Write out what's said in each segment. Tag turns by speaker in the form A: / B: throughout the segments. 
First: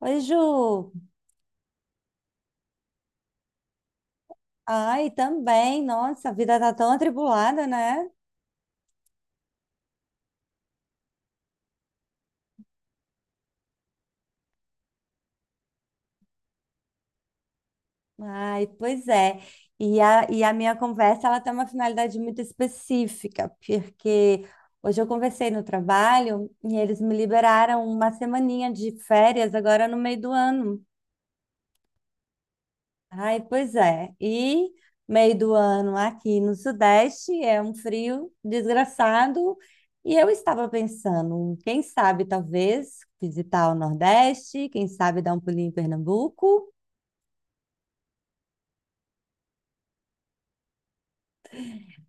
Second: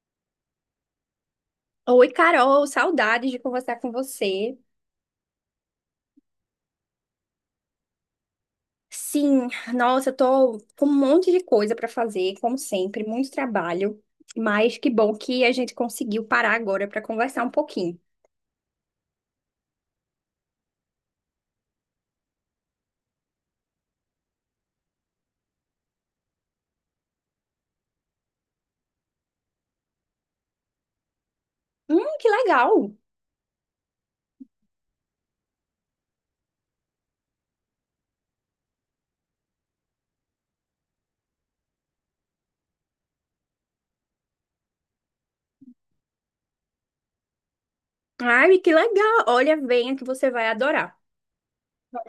A: Oi, Ju.
B: Oi, Carol, saudades de conversar com você.
A: Ai, também. Nossa, a vida tá tão atribulada, né?
B: Sim, nossa, eu tô com um monte de coisa pra fazer, como sempre, muito trabalho, mas que bom que a gente conseguiu parar agora pra conversar um pouquinho.
A: Ai, pois é. E a minha conversa, ela tem uma finalidade muito específica, porque hoje eu conversei no trabalho e eles me liberaram uma semaninha de férias agora no meio do ano.
B: Que legal!
A: Ai, pois é. E meio do ano aqui no Sudeste é um frio desgraçado. E eu estava pensando, quem sabe talvez visitar o Nordeste, quem sabe dar um pulinho em Pernambuco.
B: Ai, que legal! Olha, venha que você vai adorar.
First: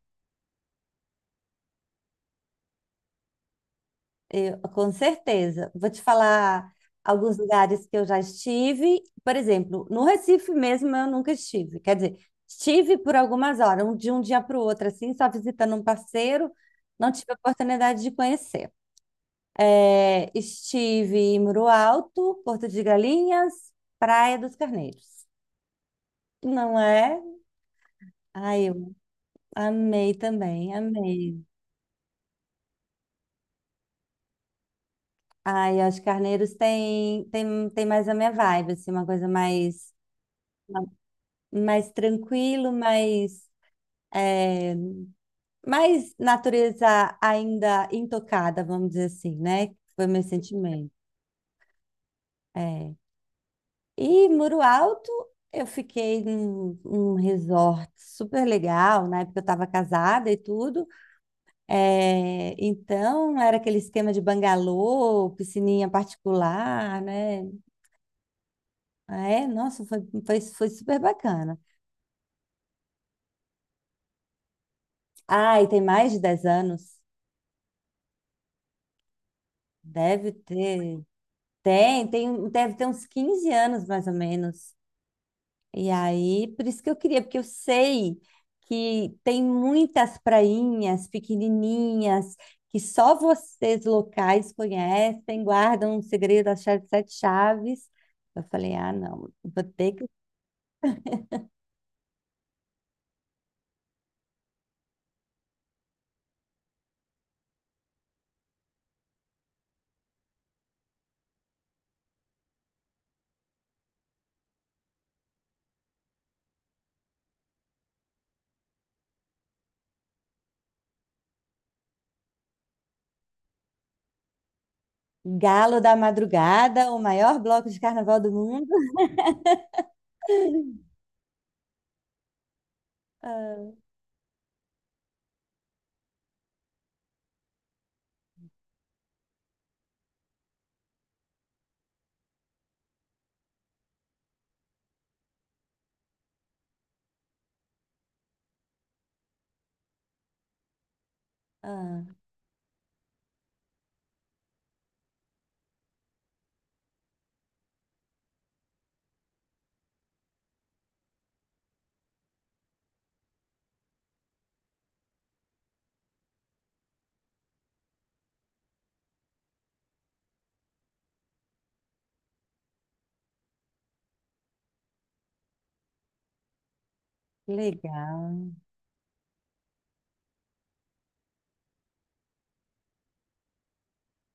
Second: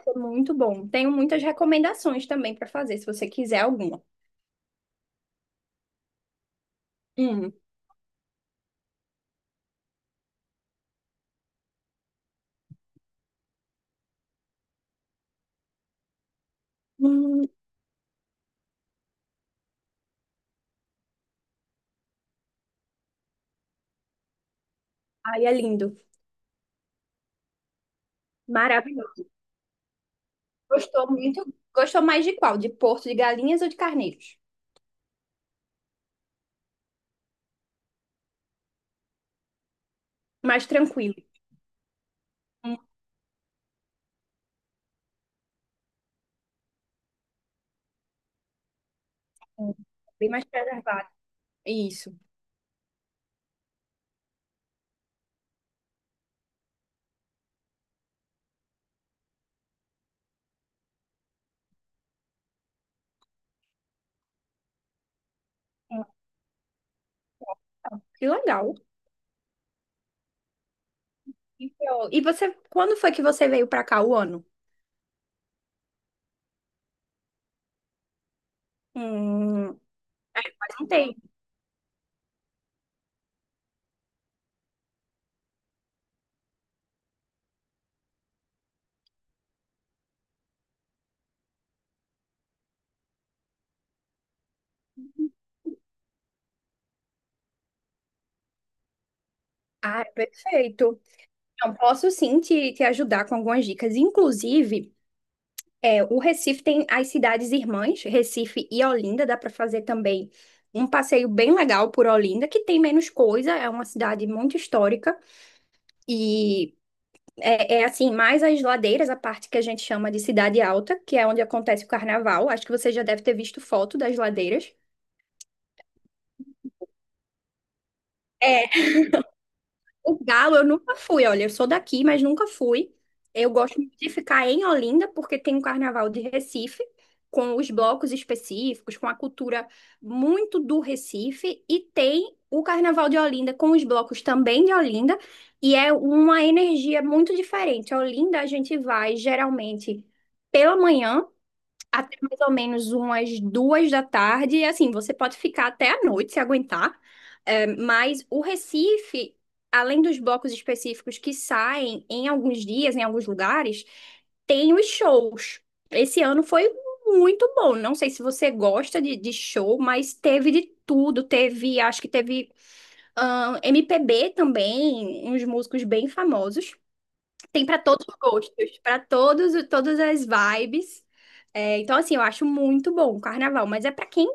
B: Foi muito bom. Tenho muitas recomendações também pra fazer, se você quiser alguma.
A: Eu, com certeza. Vou te falar alguns
B: Hum.
A: lugares que eu já estive. Por exemplo, no Recife mesmo eu nunca estive. Quer dizer, estive por algumas horas, de um dia para o outro, assim, só visitando um parceiro. Não tive a
B: Hum,
A: oportunidade de conhecer. É, estive em Muro Alto, Porto de Galinhas, Praia dos Carneiros.
B: ai, é lindo.
A: Não é? Ai, eu
B: Maravilhoso.
A: amei também,
B: Gostou
A: amei.
B: muito? Gostou mais de qual? De Porto de Galinhas ou de Carneiros?
A: Ai, acho que Carneiros tem mais a minha vibe, assim, uma coisa mais,
B: Mais tranquilo.
A: mais tranquilo, mais, é, mais natureza ainda intocada, vamos dizer assim, né?
B: Sim.
A: Foi meu
B: Bem mais
A: sentimento.
B: preservado. Isso.
A: É. E Muro Alto, eu fiquei num resort super legal, na época eu estava casada e tudo. É, então, era aquele esquema de bangalô, piscininha
B: É.
A: particular, né?
B: Que legal.
A: Ah, é, nossa, foi super bacana.
B: E você, quando foi que você veio pra cá o ano?
A: Ah, e tem mais de 10 anos.
B: Hum,
A: Deve
B: faz um
A: ter.
B: tempo.
A: Deve ter uns 15 anos, mais ou menos. E aí, por isso que eu queria, porque eu sei que tem muitas prainhas pequenininhas que só vocês locais conhecem, guardam um segredo, a chave de sete chaves. Eu falei, ah, não, vou ter
B: Ah,
A: que...
B: é perfeito. Então, posso sim te ajudar com algumas dicas. Inclusive, o Recife tem as cidades irmãs, Recife e Olinda. Dá para fazer também um passeio bem legal por Olinda, que tem menos coisa, é uma cidade muito histórica. E é assim, mais as ladeiras, a parte que a gente chama de Cidade Alta, que é onde acontece o carnaval. Acho que você já deve ter visto foto das ladeiras.
A: Galo da Madrugada, o maior bloco de carnaval do
B: É,
A: mundo.
B: o Galo eu nunca fui, olha, eu sou daqui, mas nunca fui. Eu
A: Ah,
B: gosto muito de ficar em Olinda, porque tem um carnaval de Recife, com os blocos específicos, com a cultura muito do Recife, e tem o carnaval de Olinda com os blocos também de Olinda, e é uma energia muito diferente. A Olinda a gente vai geralmente pela manhã
A: ah,
B: até mais ou menos umas 2 da tarde. E assim, você pode ficar até a noite se aguentar. É, mas o Recife, além dos blocos específicos que saem em alguns dias, em alguns lugares, tem os shows. Esse ano foi muito bom. Não sei se você gosta de show, mas teve de tudo. Teve, acho que teve, MPB também, uns músicos bem famosos. Tem para todos os
A: legal.
B: gostos, para todos, todas as vibes. É, então, assim, eu acho muito bom o carnaval, mas é para quem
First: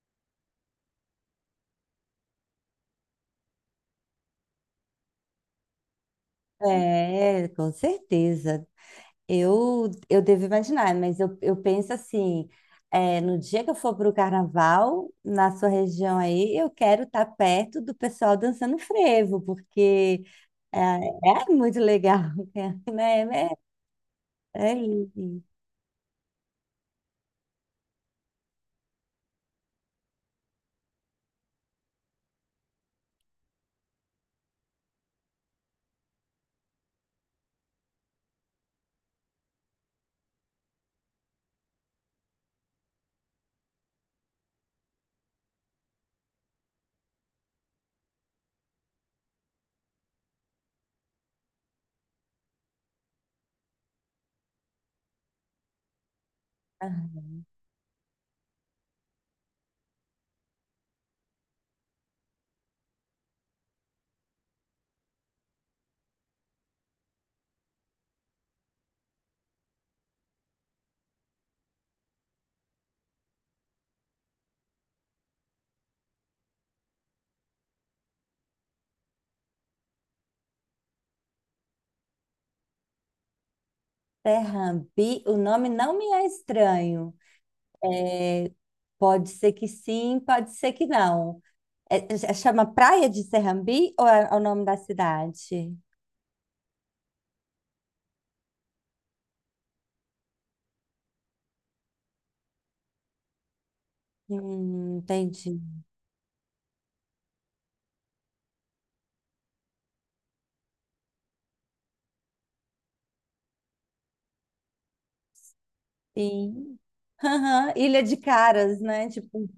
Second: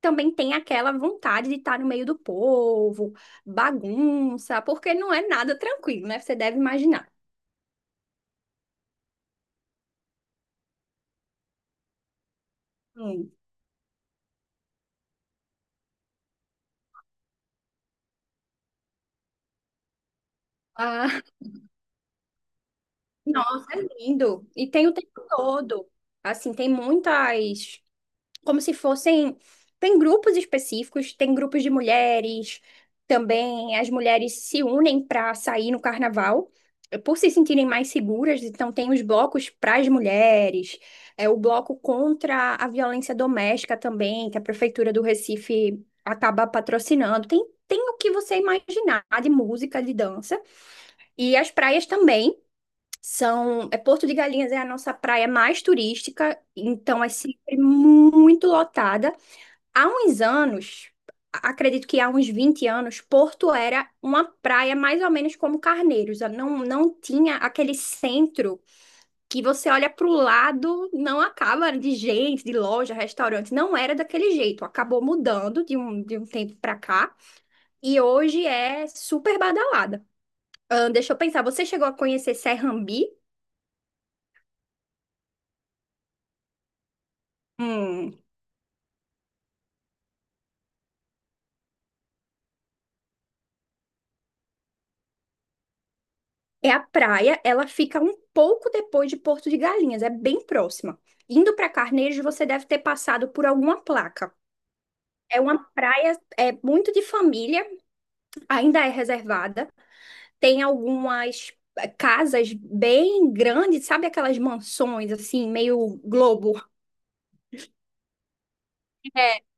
B: também tem aquela vontade de estar no meio do povo, bagunça, porque não é nada tranquilo, né? Você deve imaginar.
A: É, com certeza. Eu devo imaginar, mas eu penso assim, é,
B: Hum.
A: no dia que eu for para o carnaval, na sua região aí, eu quero estar perto do pessoal dançando frevo, porque é,
B: Ah,
A: é muito legal, né? É,
B: nossa, é lindo. E
A: é, é
B: tem o tempo
A: lindo.
B: todo. Assim, tem muitas como se fossem. Tem grupos específicos, tem grupos de mulheres, também as mulheres se unem para sair no carnaval, por se sentirem mais seguras, então tem os blocos para as mulheres, é o bloco contra a violência doméstica também, que a Prefeitura do Recife acaba patrocinando. Tem o que você imaginar de música, de dança, e as praias também. É Porto de Galinhas é a nossa praia mais turística, então é sempre muito lotada. Há uns anos, acredito que há uns 20 anos, Porto era uma praia mais ou menos como Carneiros. Ela Não, não tinha aquele centro que você olha para o lado, não acaba de gente, de loja, restaurante. Não era daquele jeito. Acabou mudando de um tempo para cá. E hoje é super badalada. Deixa eu pensar, você chegou a conhecer Serrambi?
A: Serrambi, o nome não me é estranho.
B: Um
A: Pode ser que sim, pode ser que não. É- chama Praia de Serrambi ou é, é o nome da cidade?
B: É a praia, ela fica um pouco depois de Porto de Galinhas, é bem próxima. Indo para Carneiro, você deve ter passado por alguma placa. É uma
A: Entendi.
B: praia, é muito de família, ainda é reservada. Tem algumas casas bem grandes, sabe aquelas mansões assim, meio globo.
A: Sim. Aham, Ilha de Caras, né? Tipo,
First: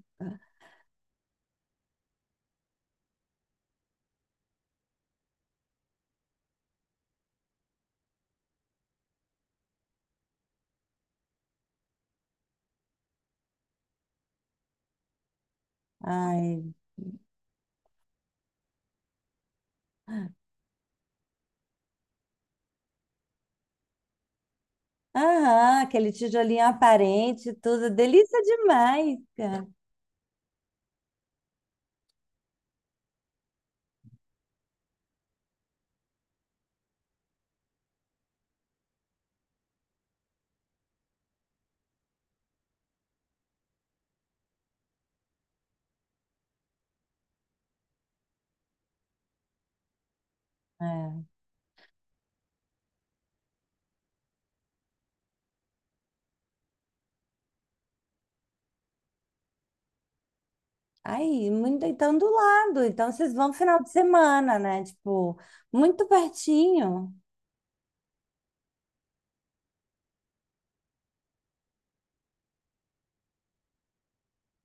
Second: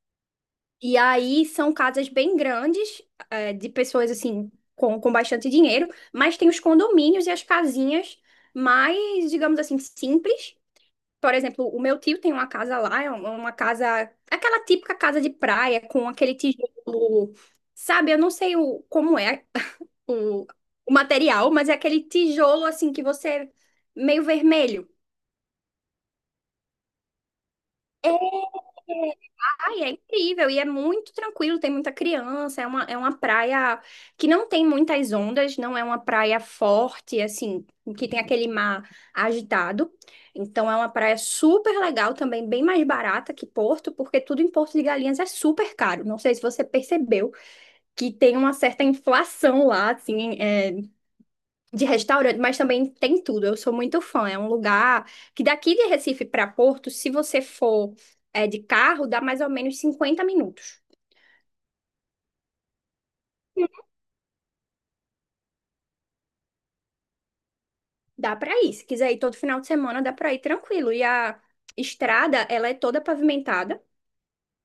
B: E aí são casas bem grandes, de pessoas assim com bastante dinheiro, mas tem os condomínios e as casinhas mais, digamos assim, simples. Por exemplo, o meu tio tem uma casa lá, é uma casa, aquela típica casa de praia, com aquele
A: ai.
B: tijolo, sabe? Eu não sei como é o, o material, mas é aquele tijolo assim que você, meio vermelho.
A: Aham, aquele tijolinho aparente, e tudo. Delícia demais,
B: É,
A: cara.
B: ai, é incrível e é muito tranquilo, tem muita criança, é uma praia que não tem muitas ondas, não é uma praia forte, assim, que tem aquele mar agitado. Então é uma praia super legal também, bem mais barata que Porto, porque tudo em Porto de Galinhas é super caro. Não sei se você percebeu que tem uma certa inflação lá, assim,
A: É.
B: de restaurante, mas também tem tudo. Eu sou muito fã. É um lugar que daqui de Recife para Porto, se você for de carro, dá mais ou menos 50 minutos.
A: Aí, muito, então do lado. Então vocês vão final de semana, né? Tipo, muito pertinho.
B: Dá para ir. Se quiser ir todo final de semana, dá para ir tranquilo. E a estrada, ela é toda pavimentada.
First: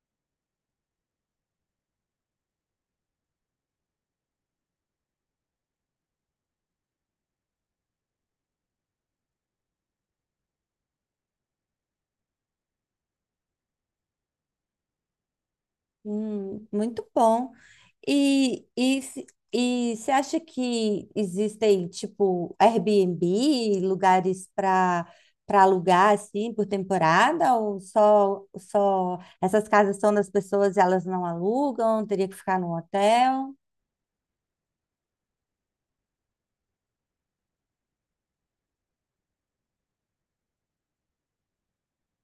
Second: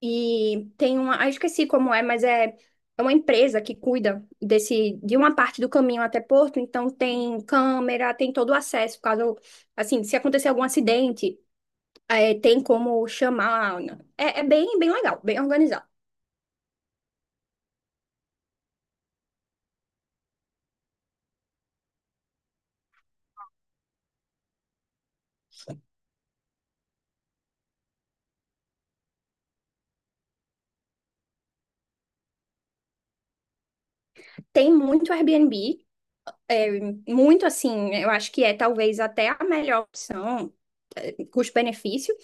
B: E tem uma. Ah, eu esqueci como é, mas é. É uma empresa que cuida desse, de uma parte do caminho até Porto, então tem câmera, tem todo o acesso, caso, assim, se acontecer algum acidente, é, tem como chamar, né? É, é bem, legal, bem organizado.
A: Muito bom. E, se- e você acha que existem, tipo, Airbnb, lugares para alugar, assim, por temporada? Ou só essas casas são das pessoas e elas não alugam? Teria que ficar no hotel?
B: Tem muito Airbnb, muito assim, eu acho que é talvez até a melhor opção, custo-benefício.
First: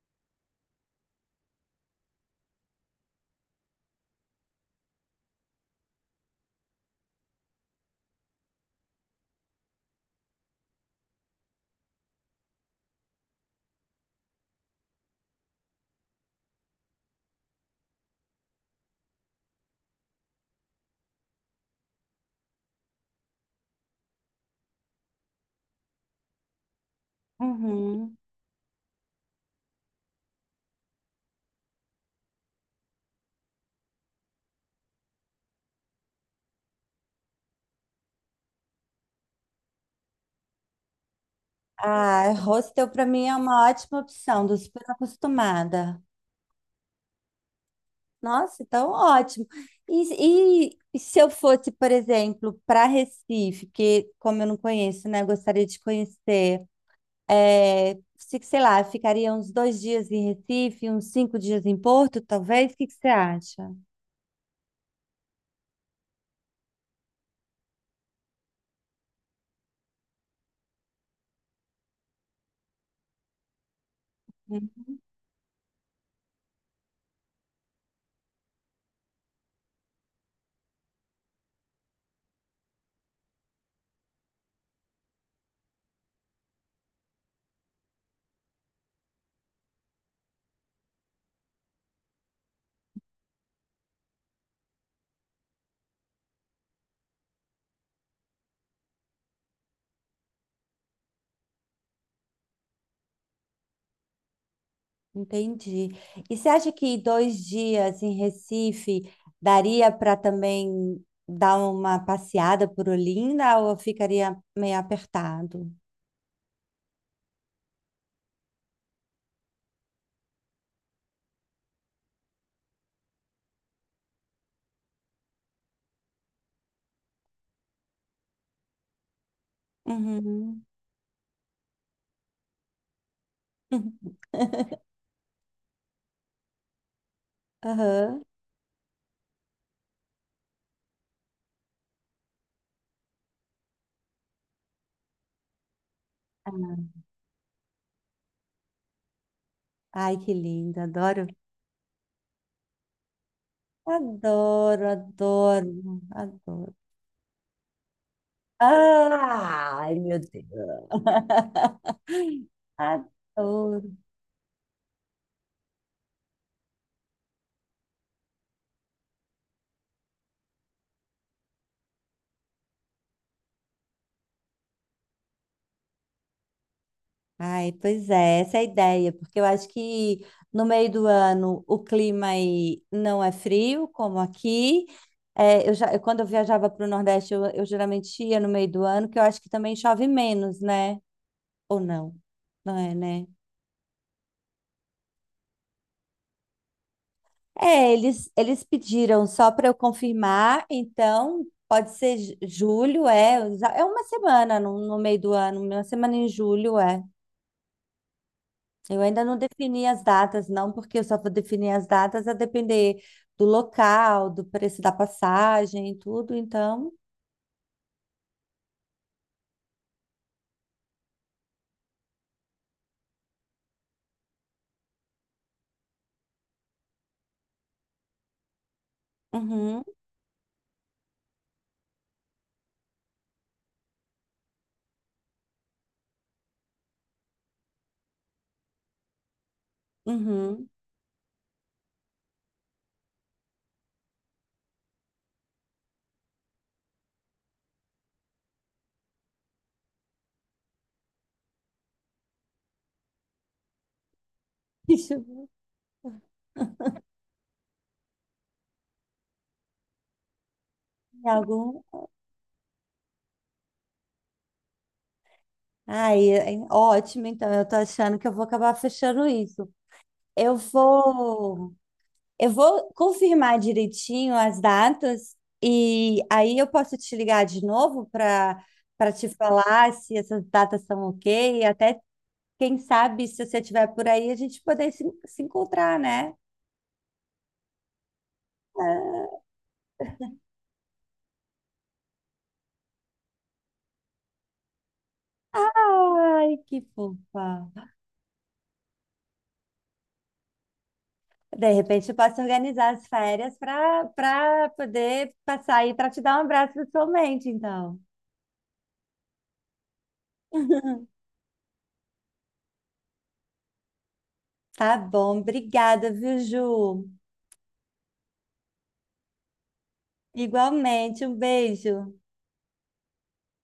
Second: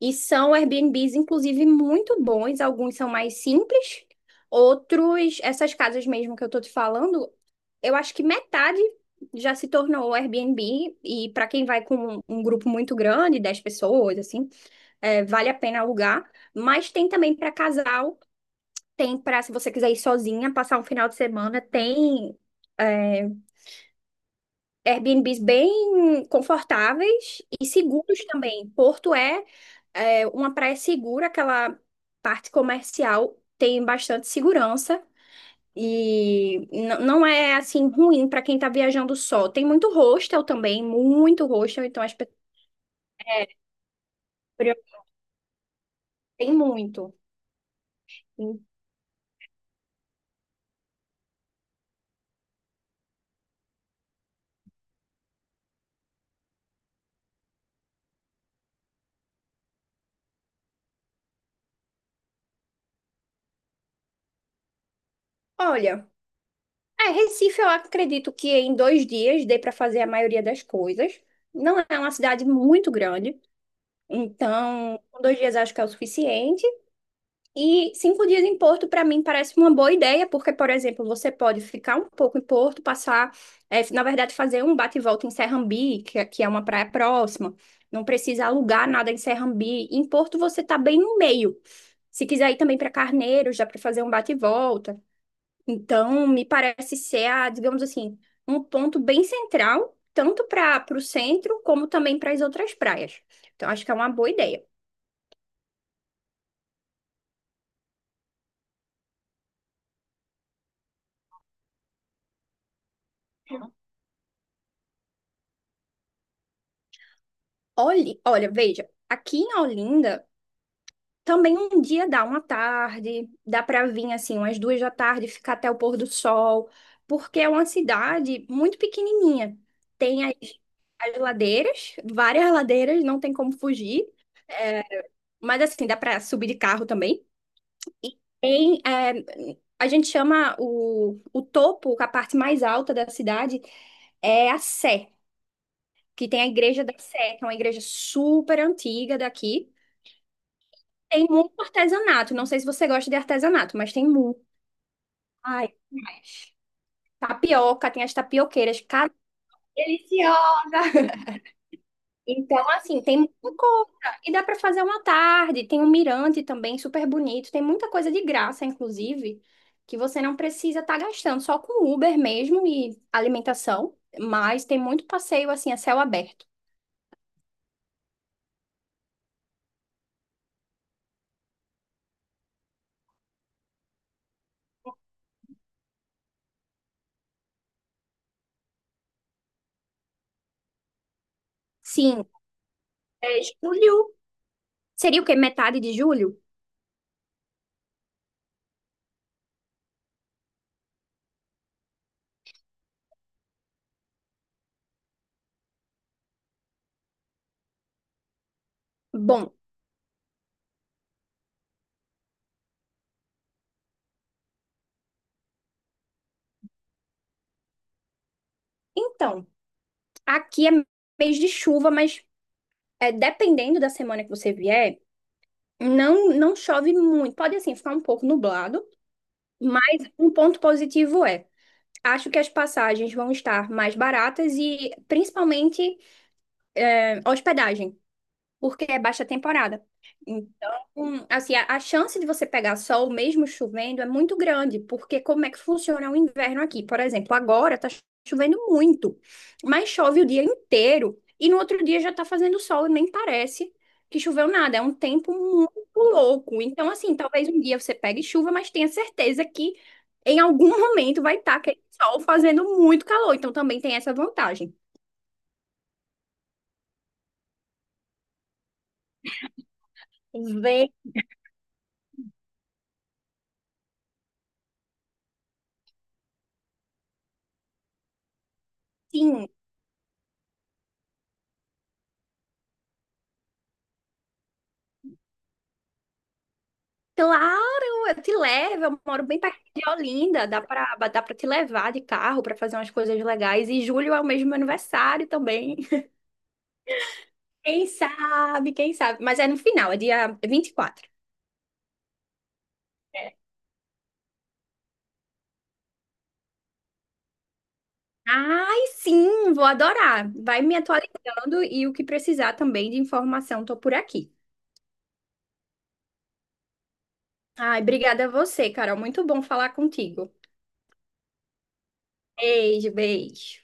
B: E são Airbnbs, inclusive, muito bons. Alguns são mais simples, outros, essas casas mesmo que eu tô te falando, eu acho que metade já se tornou Airbnb. E para quem vai com um grupo muito grande, 10 pessoas, assim, vale a pena alugar. Mas tem também para casal. Tem para se você quiser ir sozinha, passar um final de semana, tem é, Airbnbs bem confortáveis e
A: Uhum.
B: seguros também. Porto é uma praia segura, aquela parte comercial tem bastante segurança e não é assim ruim para quem tá viajando só. Tem muito hostel também, muito hostel, então as
A: Ah,
B: pessoas
A: hostel para mim é
B: é,
A: uma ótima opção, tô super acostumada.
B: tem muito.
A: Nossa, então ótimo. E se eu fosse, por exemplo, para Recife, que como eu não conheço, né, eu gostaria de conhecer, é, sei lá, ficaria uns 2 dias em Recife, uns 5 dias em Porto, talvez? O que que você acha?
B: Olha. É, Recife, eu acredito que em 2 dias dê para fazer a maioria das coisas. Não é uma cidade muito grande,
A: Uhum.
B: então com 2 dias acho que é o suficiente. E 5 dias em Porto, para mim, parece uma boa ideia, porque, por exemplo, você pode ficar um pouco em Porto, passar, na verdade, fazer um bate e volta em Serrambi, que é uma praia próxima. Não precisa alugar nada em Serrambi. Em Porto, você tá bem no meio. Se quiser ir também para Carneiros, dá para fazer um bate e volta. Então, me parece ser, digamos assim, um ponto bem central, tanto para o centro como também para as outras praias. Então, acho que é uma boa ideia.
A: Entendi. E você acha que 2 dias em Recife daria para também dar uma passeada por Olinda ou eu ficaria meio apertado?
B: Olhe, olha, veja, aqui em Olinda também um dia dá uma tarde, dá para vir assim, umas 2 da tarde, ficar até o pôr do sol, porque é uma cidade muito pequenininha. Tem as,
A: Uhum.
B: as ladeiras, várias ladeiras, não tem como fugir, mas assim, dá para subir de carro também. E
A: Aham.
B: tem, a gente chama o topo, a parte mais alta da cidade, é a Sé, que tem a Igreja da Sé, que é uma igreja super antiga daqui.
A: Ai, que lindo,
B: Tem
A: adoro.
B: muito artesanato, não sei se você gosta de artesanato, mas tem muito.
A: Adoro, adoro,
B: Ai, mas
A: adoro.
B: tapioca, tem as tapioqueiras, cara,
A: Ai, meu Deus.
B: deliciosa! Então, assim, tem muita coisa.
A: Adoro.
B: E dá para fazer uma tarde. Tem um mirante também, super bonito. Tem muita coisa de graça, inclusive, que você não precisa estar gastando só com Uber mesmo e alimentação. Mas tem muito passeio, assim, a céu aberto.
A: Ai, pois é, essa é a ideia, porque eu acho que no meio do ano o clima aí não é frio, como aqui. É, eu já, eu- quando eu viajava para o Nordeste, eu geralmente ia no meio do ano, que eu acho que também chove menos, né? Ou não?
B: Sim,
A: Não é, né?
B: é julho. Seria o quê? Metade de julho?
A: É, eles pediram só para eu confirmar, então pode ser julho, é, é uma semana no meio do ano, uma semana em julho, é. Eu ainda não
B: Bom,
A: defini as datas, não, porque eu só vou definir as datas a depender do local, do preço da passagem e tudo, então.
B: então, aqui é mês de chuva, mas dependendo da semana que você vier, não, não chove muito. Pode, assim, ficar um pouco nublado.
A: Uhum,
B: Mas um ponto positivo é. Acho que as passagens vão estar mais baratas e principalmente hospedagem porque é baixa temporada.
A: uhum.
B: Então, assim, a chance de você pegar sol mesmo chovendo é muito grande, porque como é que funciona o inverno aqui? Por exemplo, agora tá chovendo muito, mas chove o dia inteiro e no outro dia já tá fazendo sol e nem parece que choveu nada. É um
A: Deixa eu
B: tempo
A: ver.
B: muito louco. Então, assim, talvez um dia você pegue chuva, mas tenha certeza que em algum momento
A: Tem
B: vai estar
A: algum?
B: aquele sol fazendo muito calor. Então, também tem essa vantagem.
A: Ai, é, ótimo, então eu tô achando que eu vou acabar fechando isso. Eu
B: Vê,
A: vou. Eu vou confirmar direitinho as datas e aí eu posso te ligar de novo para te
B: sim,
A: falar se essas datas são ok, e até quem sabe se você estiver por aí a gente poder se encontrar, né?
B: claro, eu te levo. Eu moro bem perto de Olinda. Dá pra te levar de carro pra fazer umas coisas legais. E julho é o mesmo meu aniversário também.
A: Ai, que fofa.
B: Quem sabe, quem sabe. Mas é no final, é dia 24.
A: De repente eu posso organizar as férias para poder passar aí para te dar um abraço pessoalmente, então.
B: Ai, sim, vou adorar. Vai me atualizando e o que precisar também de informação, tô por aqui.
A: Tá bom, obrigada, viu, Ju?
B: Ai, obrigada a você, Carol. Muito bom falar contigo.
A: Igualmente, um beijo.
B: Beijo, beijo.